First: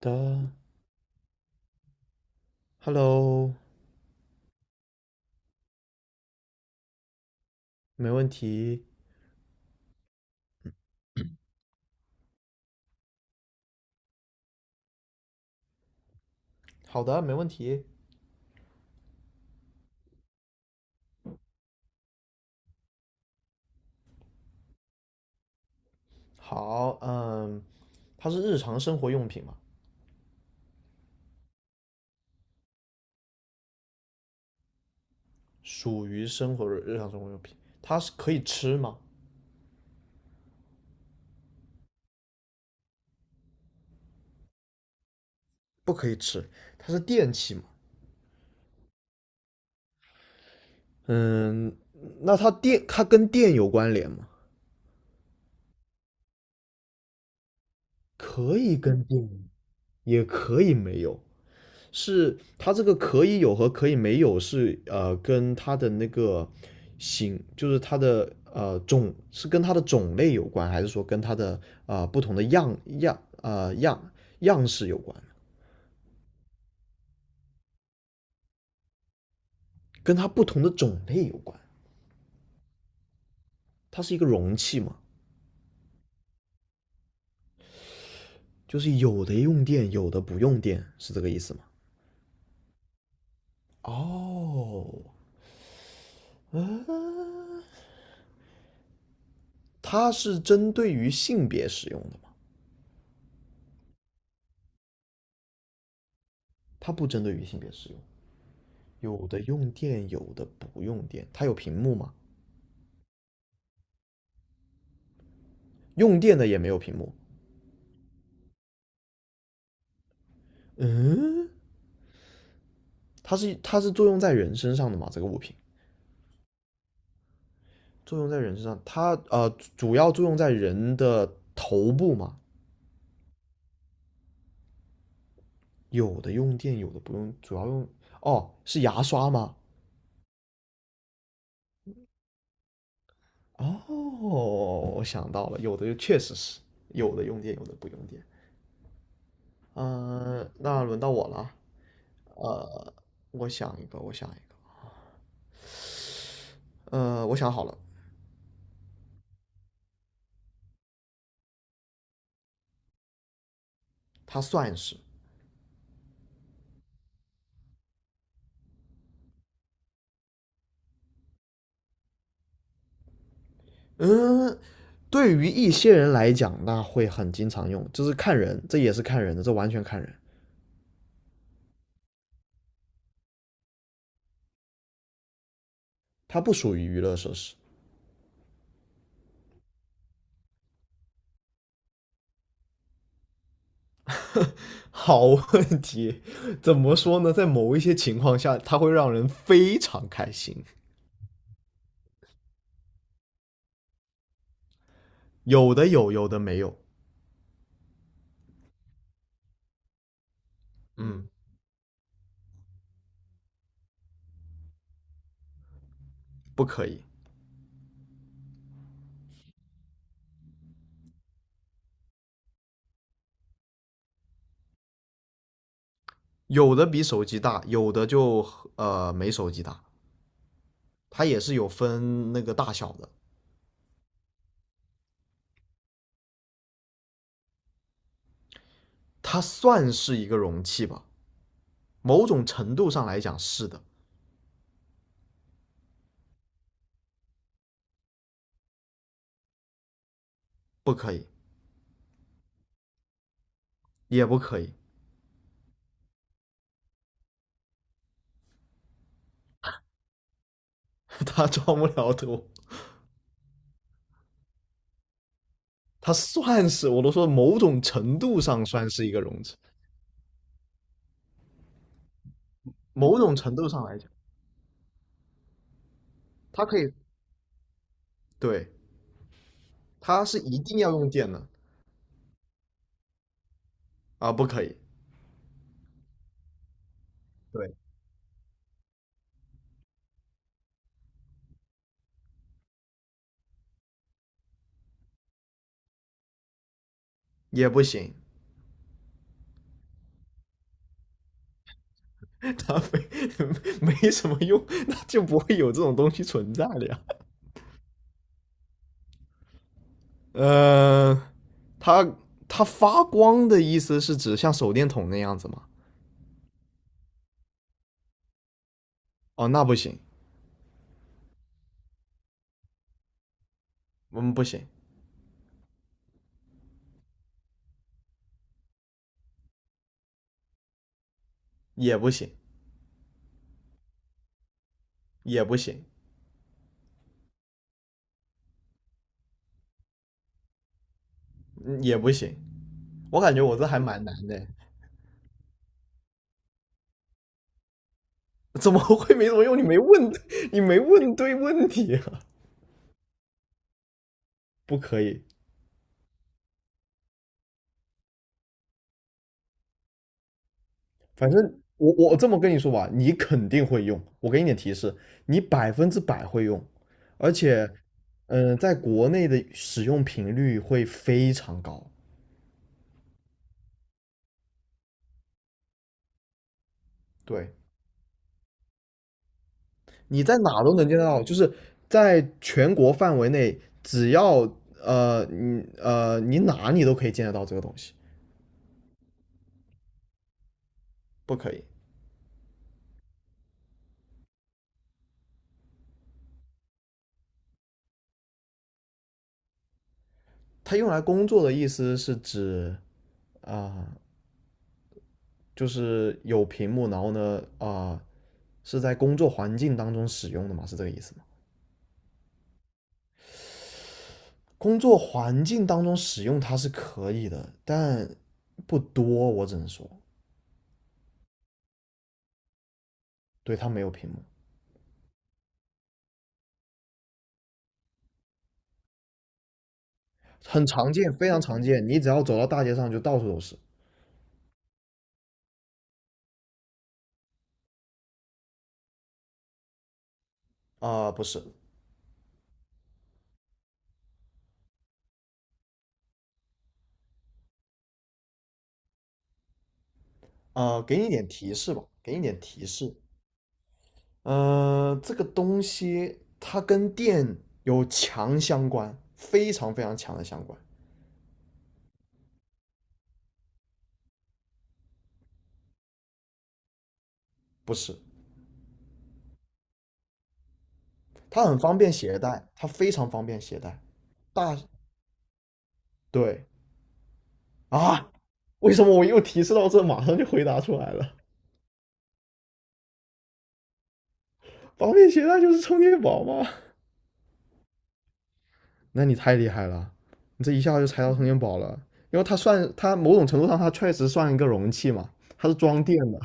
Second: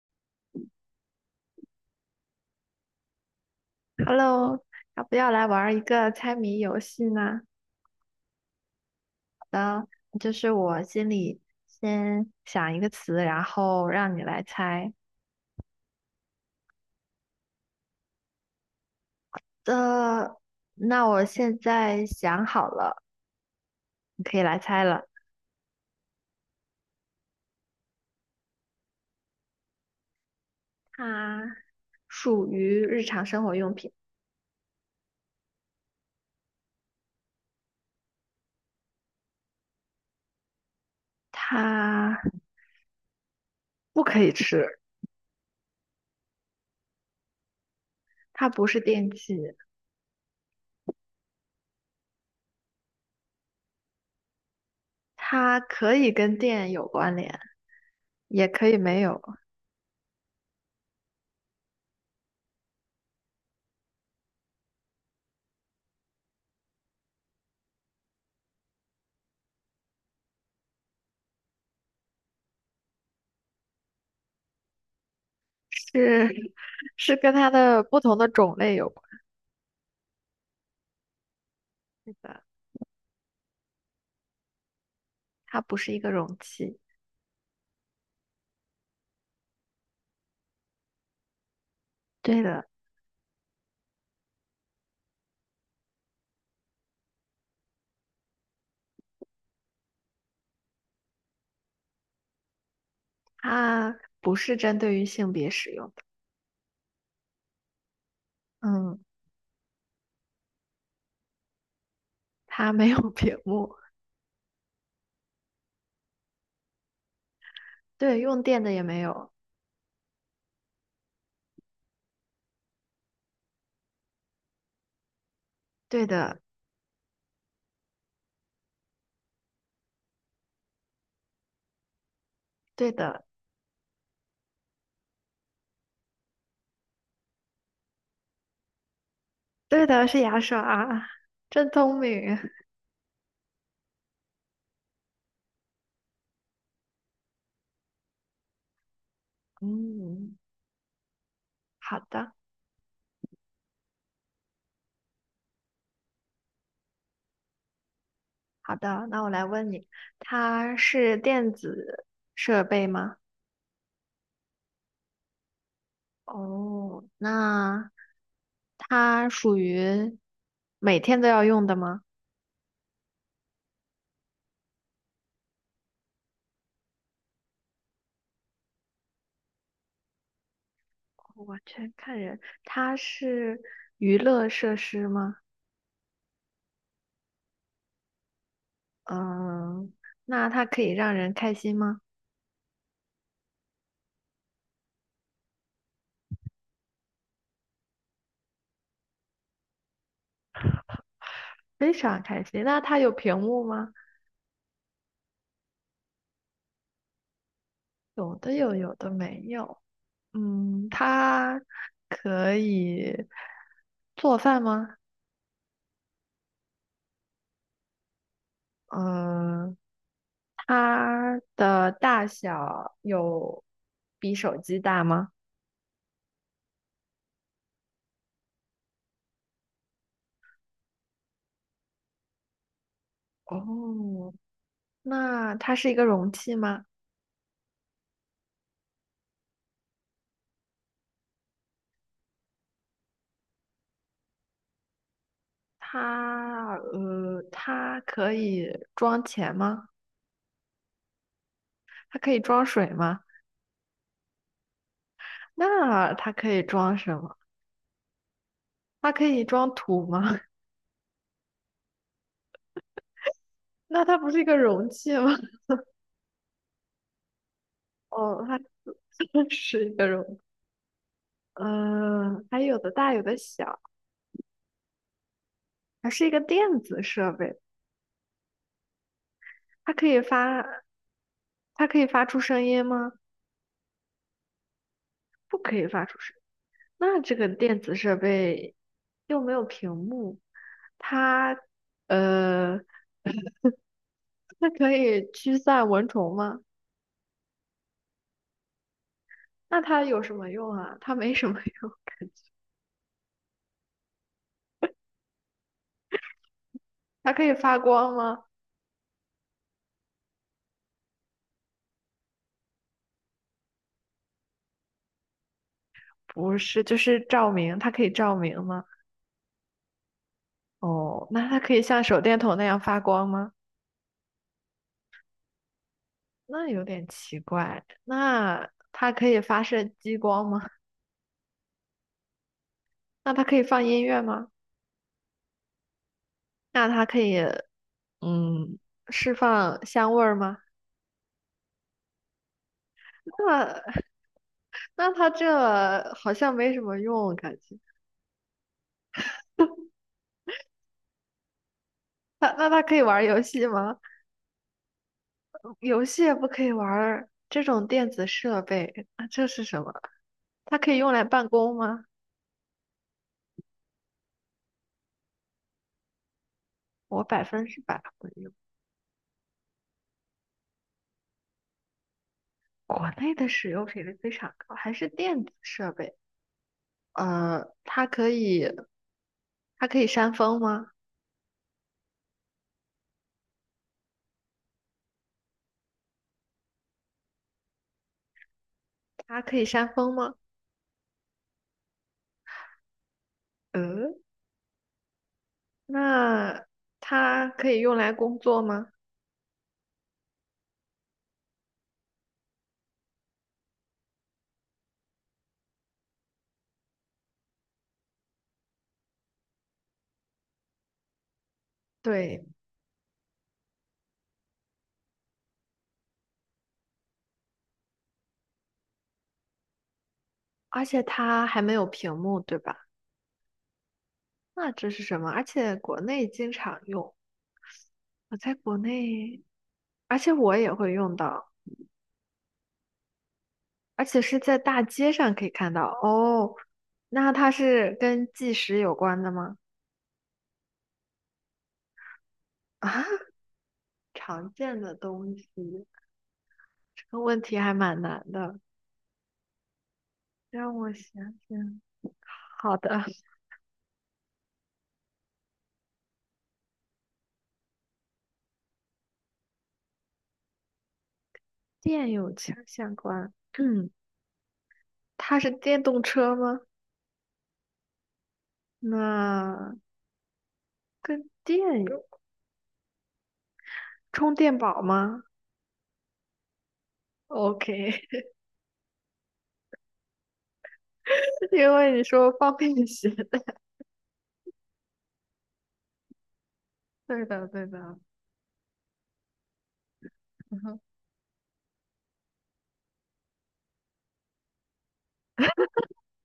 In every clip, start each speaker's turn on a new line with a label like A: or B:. A: 的，Hello，
B: Hello，要不要来玩儿一个猜谜游戏呢？
A: 没问题。
B: 好的，就是我心里先想一个词，然后让你来猜。
A: 好的，没问题。
B: 呃，那我现在想好了，你可以来猜了。
A: 好，嗯，它是日常生活用品嘛，
B: 它属于日常生活用品，
A: 属于生活日常生活用品。它是可以吃吗？
B: 它不可以吃，
A: 不可以吃，它是电器嘛。
B: 它不是电器，
A: 嗯，那它电，它跟电有关联吗？
B: 它可以跟电有关联，也
A: 可
B: 可
A: 以
B: 以没
A: 跟
B: 有，
A: 电，也可以没有。是它这个可以有和可以没有是跟它的那个型，就是它的种是跟它的种类有关，还是说跟它的不同的样式有关？
B: 是 是跟它的不同的种类有关
A: 跟它不同的种类有关。
B: 系的。
A: 它是一个容器嘛，
B: 它不是一个容器。
A: 就是有的用电，有的不用电，是这个意思吗？
B: 对的，
A: 哦，啊，它是针对于性别使用的吗？
B: 它不是针对于性别使用的，
A: 它不针对于性别使用。
B: 嗯，
A: 有的用电，有的不用电。它有屏幕吗？
B: 它没有屏幕，
A: 用电的也没有屏幕。
B: 对，用电的也没有，
A: 嗯，它是作用在人身上的吗？这个物品
B: 对的，
A: 作用在人身上，它主要作用在人的头部嘛。
B: 对的，
A: 有的用电，有的不用，主要用哦，是牙刷吗？
B: 对的，是牙刷啊，真聪明，
A: 哦，我想到了，有的就确实是有的用电，有的不用电。
B: 嗯，
A: 嗯，那轮到我了啊。
B: 好的，
A: 呃，我想一个，我想一个。我想好了，
B: 好的，那我来问你，它是电子设备吗？
A: 它算是。
B: 哦，那它属于每天都要用的吗？
A: 嗯，对于一些人来讲，那会很经常用，就是看人，这也是看人的，这完全看人，
B: 我全看人，它是娱乐设施吗？
A: 它不属于娱乐设施。
B: 嗯，那它可以让人开心吗？
A: 好问题，怎么说呢？在某一些情况下，它会让人非常开心，
B: 非常开心。那它有屏幕吗？
A: 有的有，有的没有。
B: 有的有，有的没有。嗯，
A: 嗯，
B: 它可以做饭吗？
A: 不可以，
B: 嗯，它的大小有比手机大吗？
A: 有的比手机大，有的就没手机大，它也是有分那个大小的，
B: 哦，那它是一个容器吗？
A: 它算是一个容器吧，某种程度上来讲是的，
B: 它可以装钱吗？
A: 不可以，
B: 它可以装水吗？
A: 也不可以。
B: 那它可以装什么？它可以装土吗？
A: 他装不了多，
B: 那它不是一个容器吗？
A: 他算是我都说某种程度
B: 哦，它是
A: 上算是一个容 器，
B: 是一个容器，嗯、还有的大，
A: 某
B: 有
A: 种
B: 的
A: 程度
B: 小，
A: 上来讲，
B: 还是一个
A: 它可
B: 电
A: 以
B: 子设备。
A: 对，
B: 它可以
A: 它是一
B: 发，
A: 定要用电的。
B: 它可以发出声音吗？
A: 啊，不可以，
B: 不可以发出声音那这个
A: 对，
B: 电子设备又没有屏幕，它呃，它可以驱散蚊虫吗？
A: 也不行，
B: 那它有什么用啊？它没什么用，感 觉。
A: 它没什么用，那就不会有这种东西存在了呀。
B: 它可以发光吗？
A: 嗯，它它发光的意思是指像手电筒那样子吗？
B: 不是，就是照明。它可以照明吗？
A: 哦，那不行，
B: 哦，那它可以像手电筒那样发光吗？
A: 嗯，不行，
B: 那有点奇怪。那它可以发射激光吗？
A: 也不行，
B: 那它可以放音乐吗？
A: 也不行，
B: 那它可以嗯释放香味儿吗？
A: 嗯，也不行，我
B: 那
A: 感觉我这还蛮 难的。
B: 那它这好像没什么用，感觉。
A: 怎么会没什么用？你没问，你没问对问题啊！
B: 那它可以玩儿游戏吗？
A: 不可以，
B: 游戏也不可以玩儿这种电子设备，那这是什么？它可以用来
A: 反
B: 办
A: 正
B: 公
A: 我
B: 吗？
A: 我这么跟你说吧，你肯定会用。我给你点提示，你百分之百会用，
B: 我
A: 而
B: 百分
A: 且，
B: 之百会用。
A: 嗯、在国内的使用频率会非常高。
B: 国内的使用频率非常高，还是电子设备。
A: 对，
B: 呃，它可以，它可以
A: 你
B: 扇
A: 在
B: 风
A: 哪都能
B: 吗？
A: 见得到，就是在全国范围内，只要你你哪你都可以见得到这个东西。
B: 它可以扇风吗？
A: 不可以，
B: 嗯，那它可以用来工作吗？
A: 它用来工作的意思是指啊、就是有屏幕，然后呢，呃是在工作环境当中使用的嘛？是这个意思吗？
B: 对，
A: 工作环境当中使用它是可以的，但不多，我只能说，
B: 而且它还没有屏幕，对吧？
A: 对，它没有屏幕，
B: 那这是什么？而且国内经常用，我在国内，而且我
A: 很
B: 也会
A: 常见，
B: 用
A: 非常
B: 到，
A: 常见。你只要走到大街上，就到处都是。
B: 而且是在大街上可以看到。哦，那它是跟计时有关的吗？
A: 不是。
B: 啊，常见的东西，这个问题还蛮难的，让我
A: 给你一
B: 想
A: 点提示
B: 想。
A: 吧，给你一点提
B: 好
A: 示。
B: 的，
A: 这个东西它跟电有强相关，非常非常强的相关。
B: 电有强相关。嗯，它是电动车吗？
A: 不是，
B: 那跟
A: 它很方
B: 电
A: 便
B: 有
A: 携带，它非常方便携带。
B: 充
A: 大
B: 电宝吗
A: 对啊，
B: ？OK，
A: 为什么我又提示到这，马上就回答出来了？
B: 因为你说方便携带。
A: 方便携带就是充电宝吗？
B: 对的，对的，
A: 那你太厉害了，你 这
B: 嗯
A: 一下
B: 哼
A: 就猜到充电宝了，因为它算它某种程度上它确实算一个容器嘛，它是装电的。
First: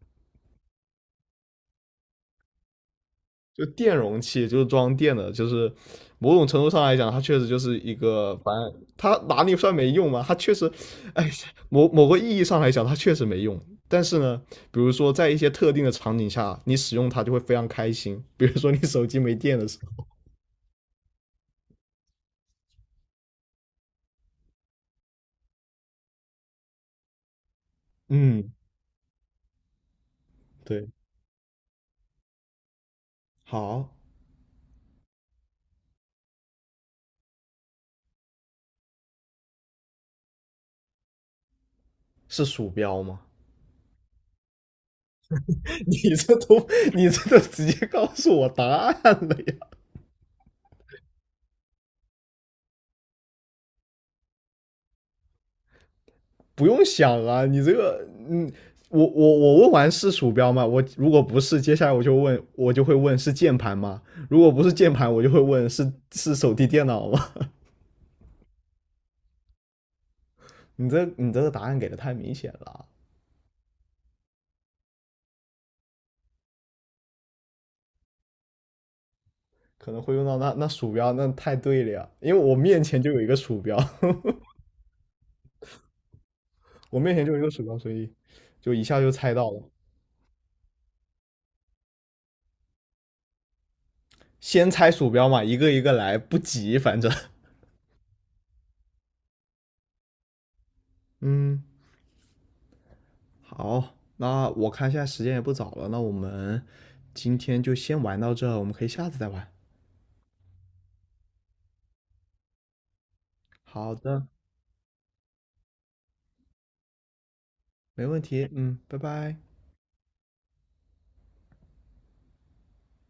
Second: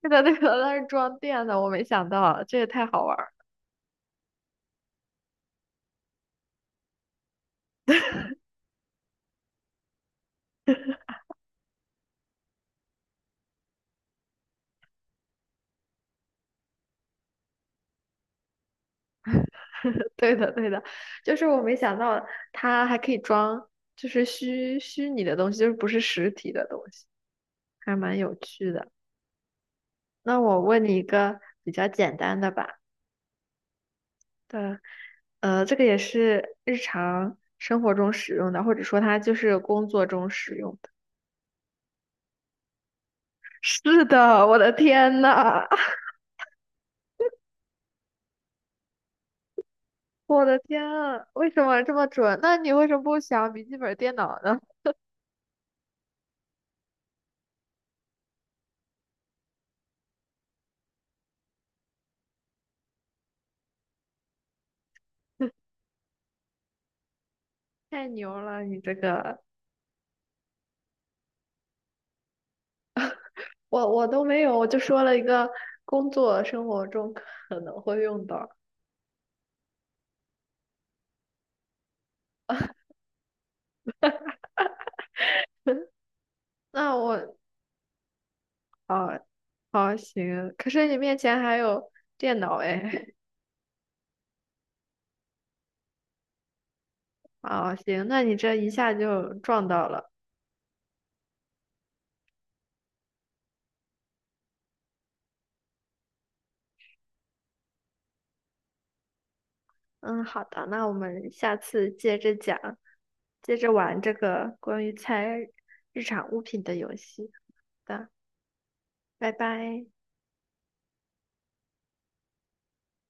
B: 对的，对的，它是装电的，我没想到，这也太好玩儿。
A: 就电容器，就是装电的，就是某种程度上来讲，它确实就是一个，反正它哪里算没用嘛？它确实，哎，某某个意义上来讲，它确实没用。但是呢，比如说在一些特定的场景下，你使用它就会非常开心。比如说你手机没电的时候，
B: 对的，对的，就是我没想到它还可以装，就是虚拟的东西，就是不是实体的东西，还蛮有
A: 嗯，
B: 趣的。那我问
A: 对，
B: 你一个比较简单的吧。
A: 好，
B: 对，这个也是日常生活中使用的，或者说它就是工作中使用的。
A: 是鼠标吗？
B: 是的，我的天呐，
A: 你 这都你这都直接告诉我答案了呀！
B: 我的天啊，为什么这么准？那你为什么不想笔记本电脑呢？
A: 不用想啊，你这个，嗯，我问完是鼠标吗？我如果不是，接下来我就问，我就会问是键盘吗？如果不是键盘，我就会问 是 是手提电脑吗？
B: 太牛了，你这个，
A: 你这个答案给的太明显了，
B: 我都没有，我就说了一个工作生活中可能会用到。
A: 可能会用到，那那鼠标，那太对了呀，因为我面前就有一个鼠标，
B: 那
A: 我面前就
B: 我
A: 有一个鼠标，所以就一下就
B: 啊，
A: 猜到了。
B: 好行，可是你面前还有电脑哎，
A: 先猜鼠标嘛，一个一个来，不急，反正，
B: 啊行，那你这一下就撞到了。
A: 嗯，好，那我看现在时间也不早了，那我们今天就先玩到这，我们可以下次再玩。
B: 嗯，好的，那我们下次接着讲，接着
A: 好
B: 玩这
A: 的，
B: 个关于猜日常物品的游戏。好
A: 没
B: 的，
A: 问题，嗯，拜
B: 拜
A: 拜。
B: 拜。